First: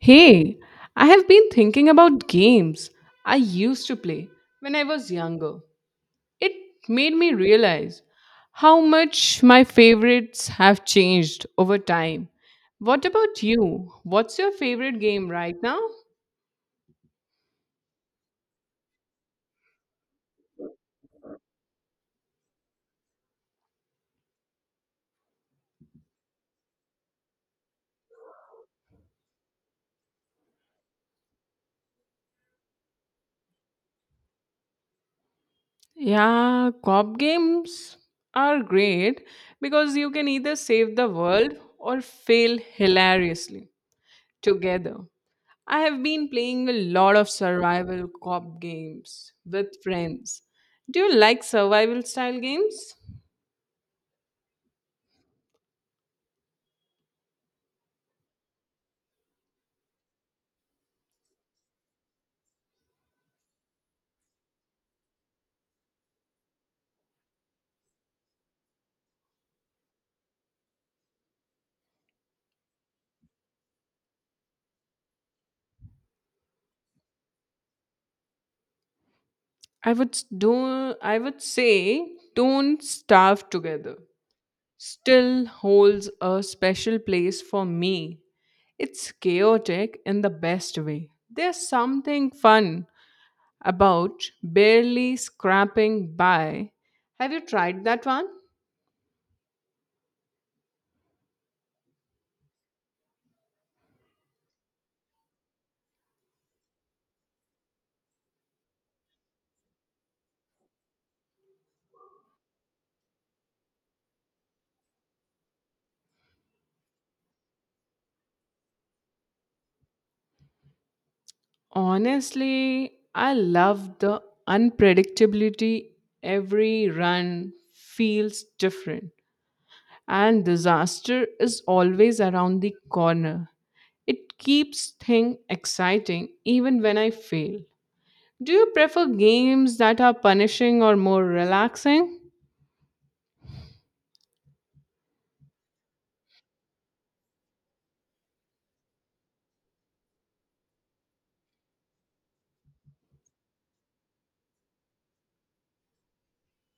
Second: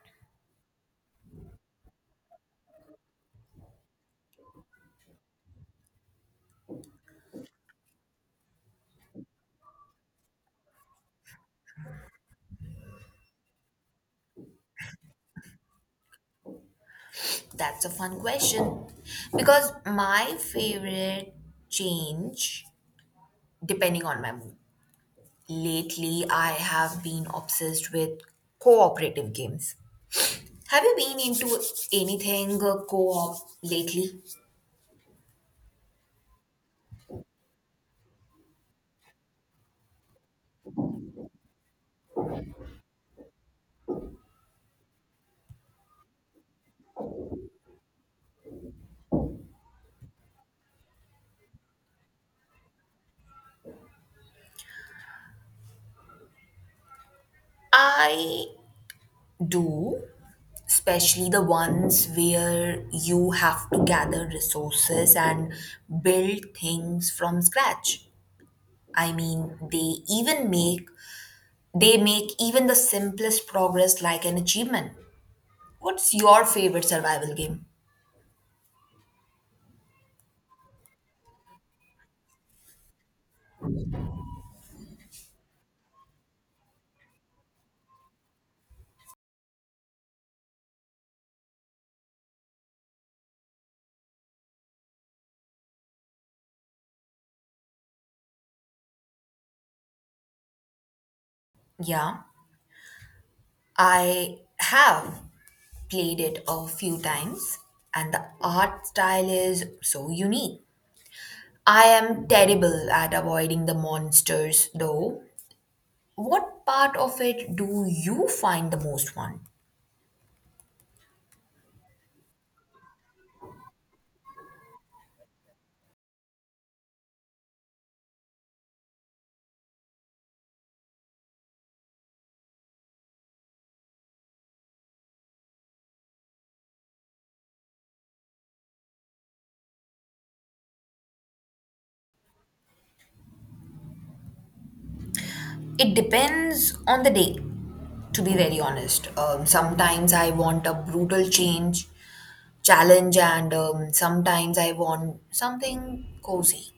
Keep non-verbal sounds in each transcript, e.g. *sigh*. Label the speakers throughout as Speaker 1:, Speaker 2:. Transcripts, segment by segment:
Speaker 1: Hey, I have been thinking about games I used to play when I was younger. It made me realize how much my favorites have changed over time. What about you? What's your favorite game right now?
Speaker 2: That's a fun question because my favorite change, depending on my mood. Lately, I have been obsessed with cooperative games. Have you been into anything co-op lately?
Speaker 1: Yeah, cop games are great because you can either save the world or fail hilariously together. I have been playing a lot of survival cop games with friends. Do you like survival style games?
Speaker 2: I do, especially the ones where you have to gather resources and build things from scratch. I mean, they make even the simplest progress like an achievement. What's your favorite survival game?
Speaker 1: I would say Don't Starve Together still holds a special place for me. It's chaotic in the best way. There's something fun about barely scrapping by. Have you tried that one?
Speaker 2: Yeah, I have played it a few times, and the art style is so unique. I am terrible at avoiding the monsters, though. What part of it do you find the most fun?
Speaker 1: Honestly, I love the unpredictability. Every run feels different, and disaster is always around the corner. It keeps things exciting even when I fail. Do you prefer games that are punishing or more relaxing?
Speaker 2: It depends on the day to be very honest. Sometimes I want a brutal challenge, and sometimes I want something cozy.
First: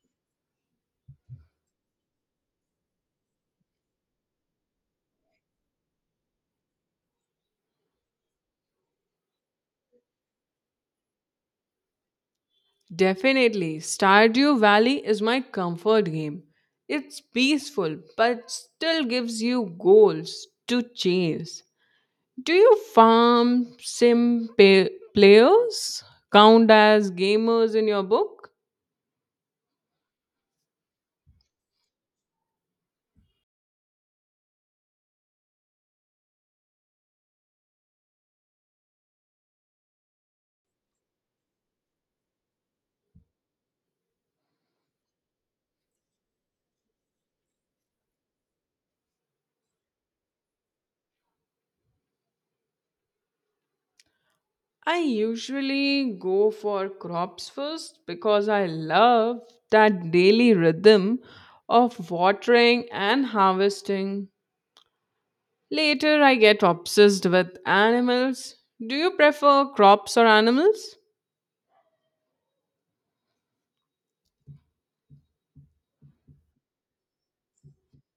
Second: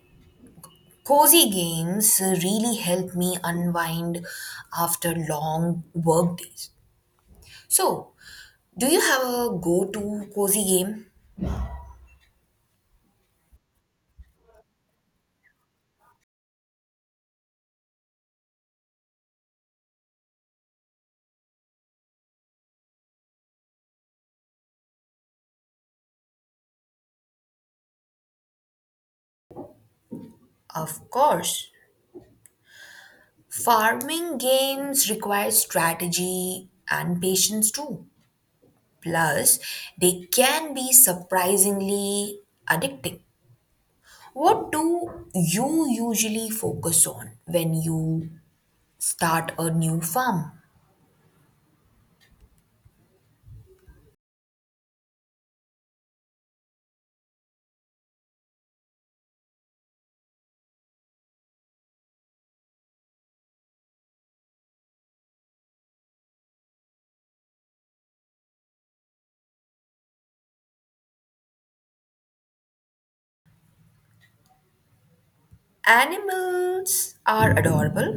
Speaker 2: Cozy games really help me unwind after long work days, so do you have a go-to cozy game?
Speaker 1: Definitely, Stardew Valley is my comfort game. It's peaceful but still gives you goals to chase. Do you farm players count as gamers in your book?
Speaker 2: Of course, farming games require strategy and patience too. Plus, they can be surprisingly addicting. What do you usually focus on when you start a new farm?
Speaker 1: I usually go for crops first because I love that daily rhythm of watering and harvesting. Later, I get obsessed with animals. Do you prefer crops or animals?
Speaker 2: Animals are adorable,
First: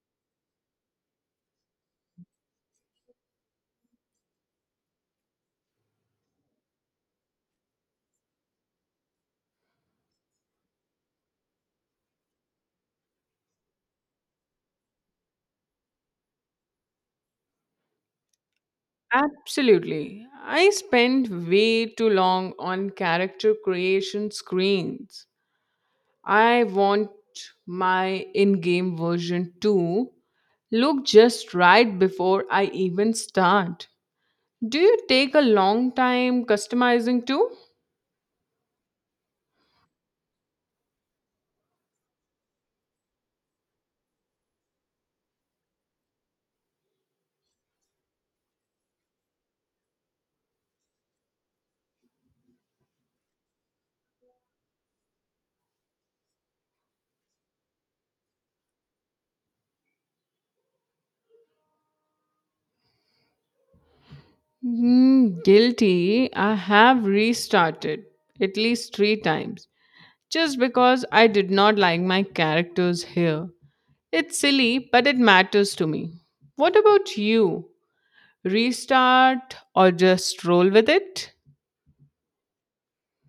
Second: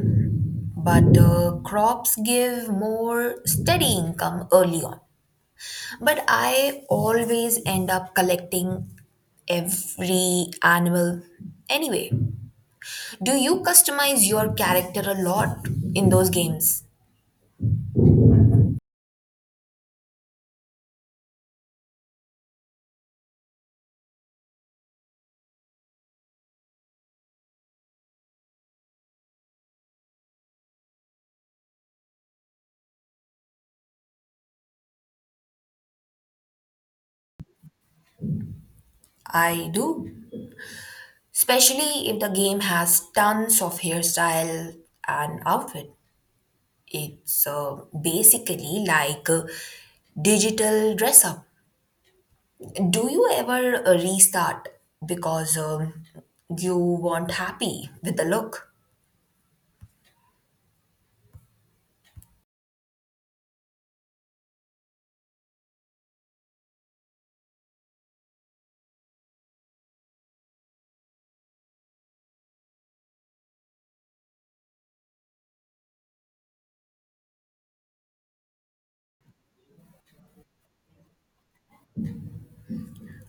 Speaker 2: but crops give more steady income early on. But I always end up collecting every animal anyway. Do you customize your character a lot in those games?
Speaker 1: Absolutely. I spend way too long on character creation screens. I want my in game version to look just right before I even start. Do you take a long time customizing too?
Speaker 2: I do, especially if the game has tons of hairstyle and outfit. It's basically like a digital dress up. Do you ever restart because you weren't happy with the look?
Speaker 1: Hmm, guilty. I have restarted at least three times just because I did not like my characters here. It's silly, but it matters to me. What about you? Restart or just roll with it?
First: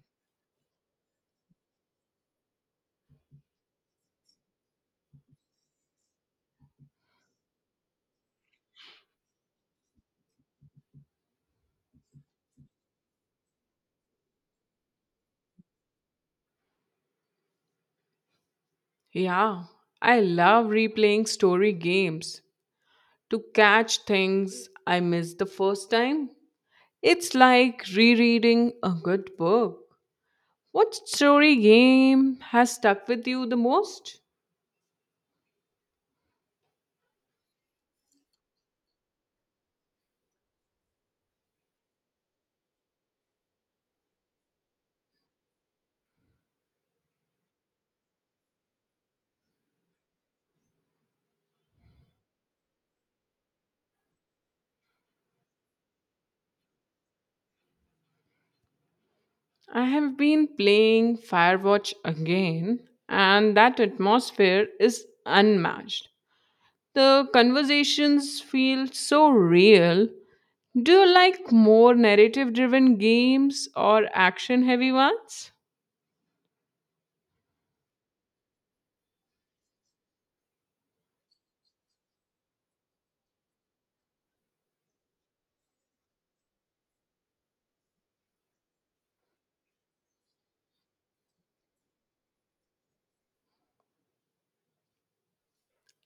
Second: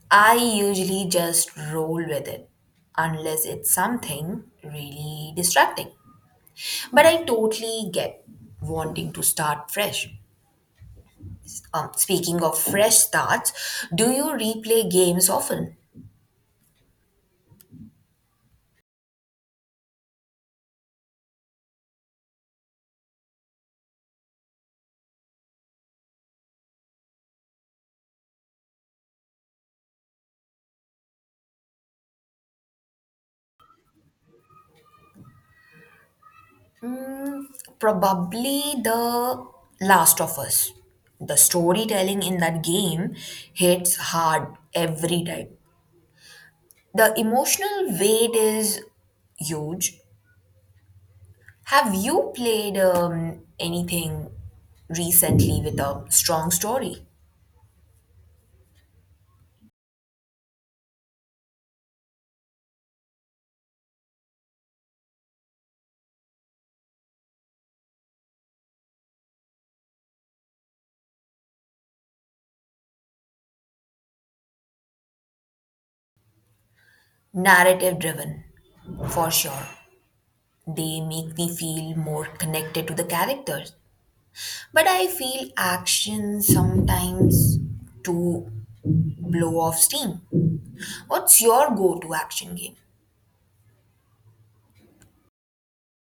Speaker 2: I usually just roll with it unless it's something really distracting. But I totally get wanting to start fresh. Speaking of fresh starts, do you replay games often?
Speaker 1: Yeah, I love replaying story games to catch things I missed the first time. It's like rereading a good book. What story game has stuck with you the most?
Speaker 2: Mm, Probably The Last of Us. The storytelling in that game hits hard every time. The emotional weight is huge. Have you played anything recently with a strong story?
Speaker 1: I have been playing Firewatch again, and that atmosphere is unmatched. The conversations feel so real. Do you like more narrative driven games or action heavy ones?
Speaker 2: Narrative driven, for sure. They make me feel more connected to the characters. But I feel action sometimes to blow off steam. What's your go to action game?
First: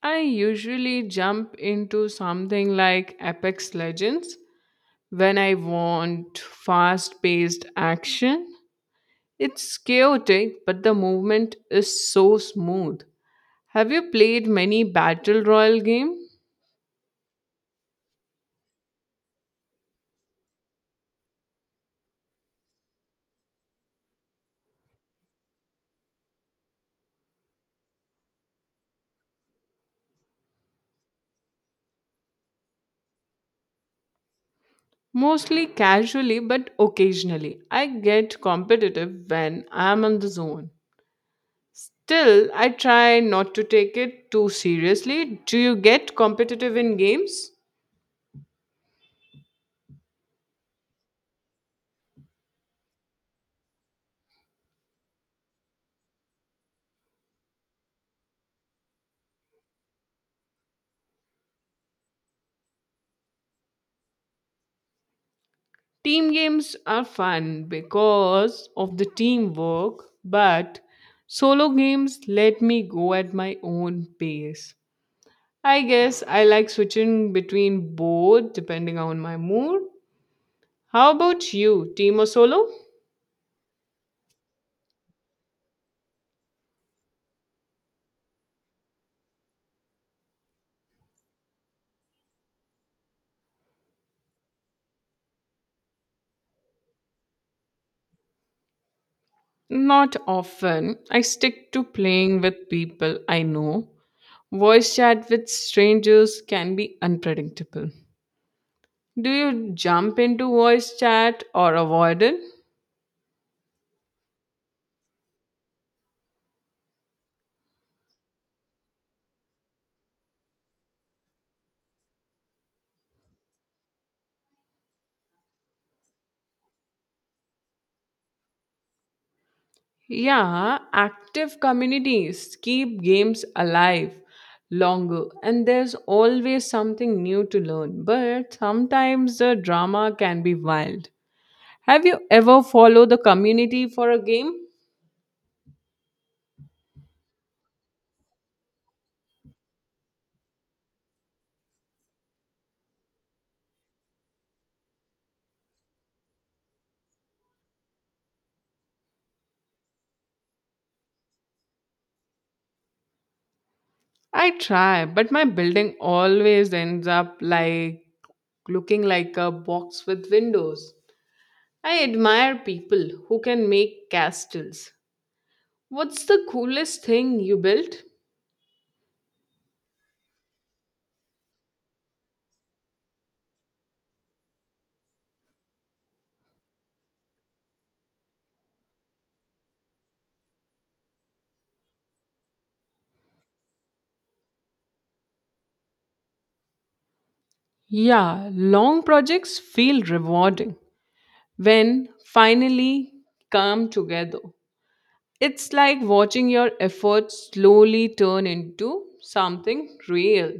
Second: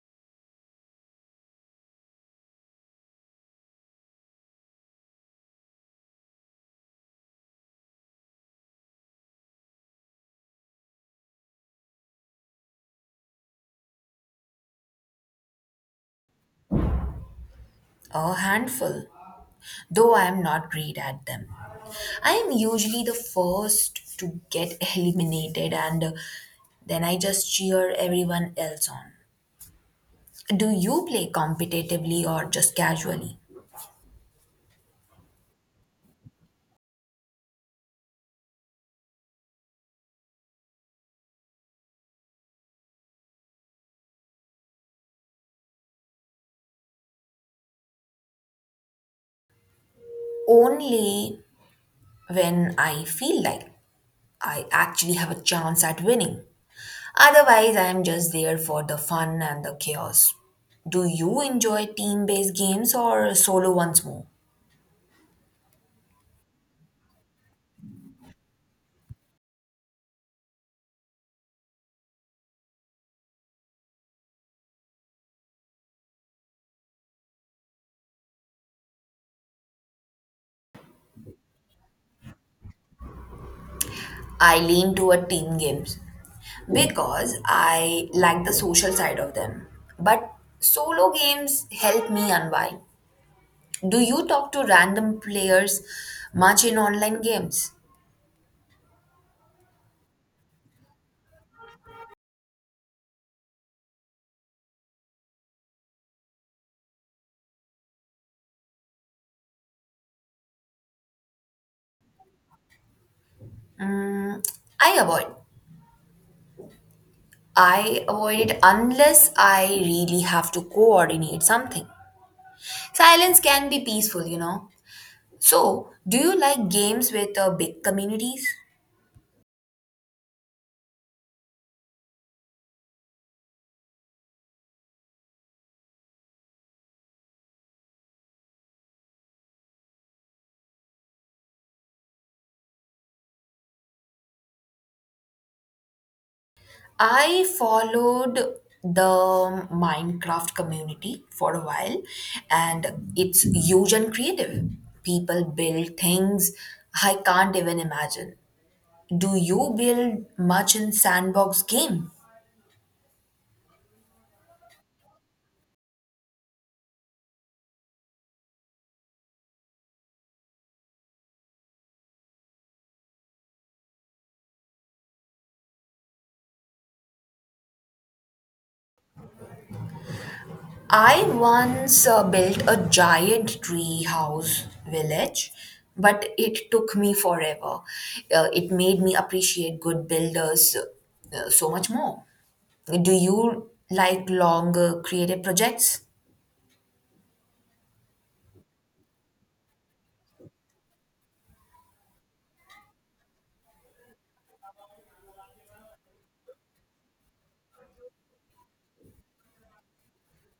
Speaker 1: I usually jump into something like Apex Legends when I want fast paced action. It's chaotic, but the movement is so smooth. Have you played many Battle Royale games?
Speaker 2: A handful, though I'm not great at them. I am usually the first to get *laughs* eliminated and then I just cheer everyone else on. Do you play competitively or just casually?
Speaker 1: Mostly casually, but occasionally. I get competitive when I'm in the zone. Still, I try not to take it too seriously. Do you get competitive in games?
Speaker 2: Only when I feel like I actually have a chance at winning. Otherwise, I am just there for the fun and the chaos. Do you enjoy team based games or solo ones more?
Speaker 1: Team games are fun because of the teamwork, but solo games let me go at my own pace. I guess I like switching between both depending on my mood. How about you, team or solo?
Speaker 2: I lean toward team games because I like the social side of them. But solo games help me unwind. Do you talk to random players much in online games?
Speaker 1: Not often. I stick to playing with people I know. Voice chat with strangers can be unpredictable. Do you jump into voice chat or avoid it?
Speaker 2: Mm, I avoid. I avoid it unless I really have to coordinate something. Silence can be peaceful, you know. So, do you like games with big communities?
Speaker 1: Yeah, active communities keep games alive longer, and there's always something new to learn. But sometimes the drama can be wild. Have you ever followed the community for a game?
Speaker 2: I followed the Minecraft community for a while, and it's huge and creative. People build things I can't even imagine. Do you build much in sandbox game?
Speaker 1: I try, but my building always ends up like looking like a box with windows. I admire people who can make castles. What's the coolest thing you built?
Speaker 2: I once built a giant tree house village, but it took me forever. It made me appreciate good builders so much more. Do you like longer creative projects?
Speaker 1: Yeah, long projects feel rewarding when finally come together. It's like watching your efforts slowly turn into something real.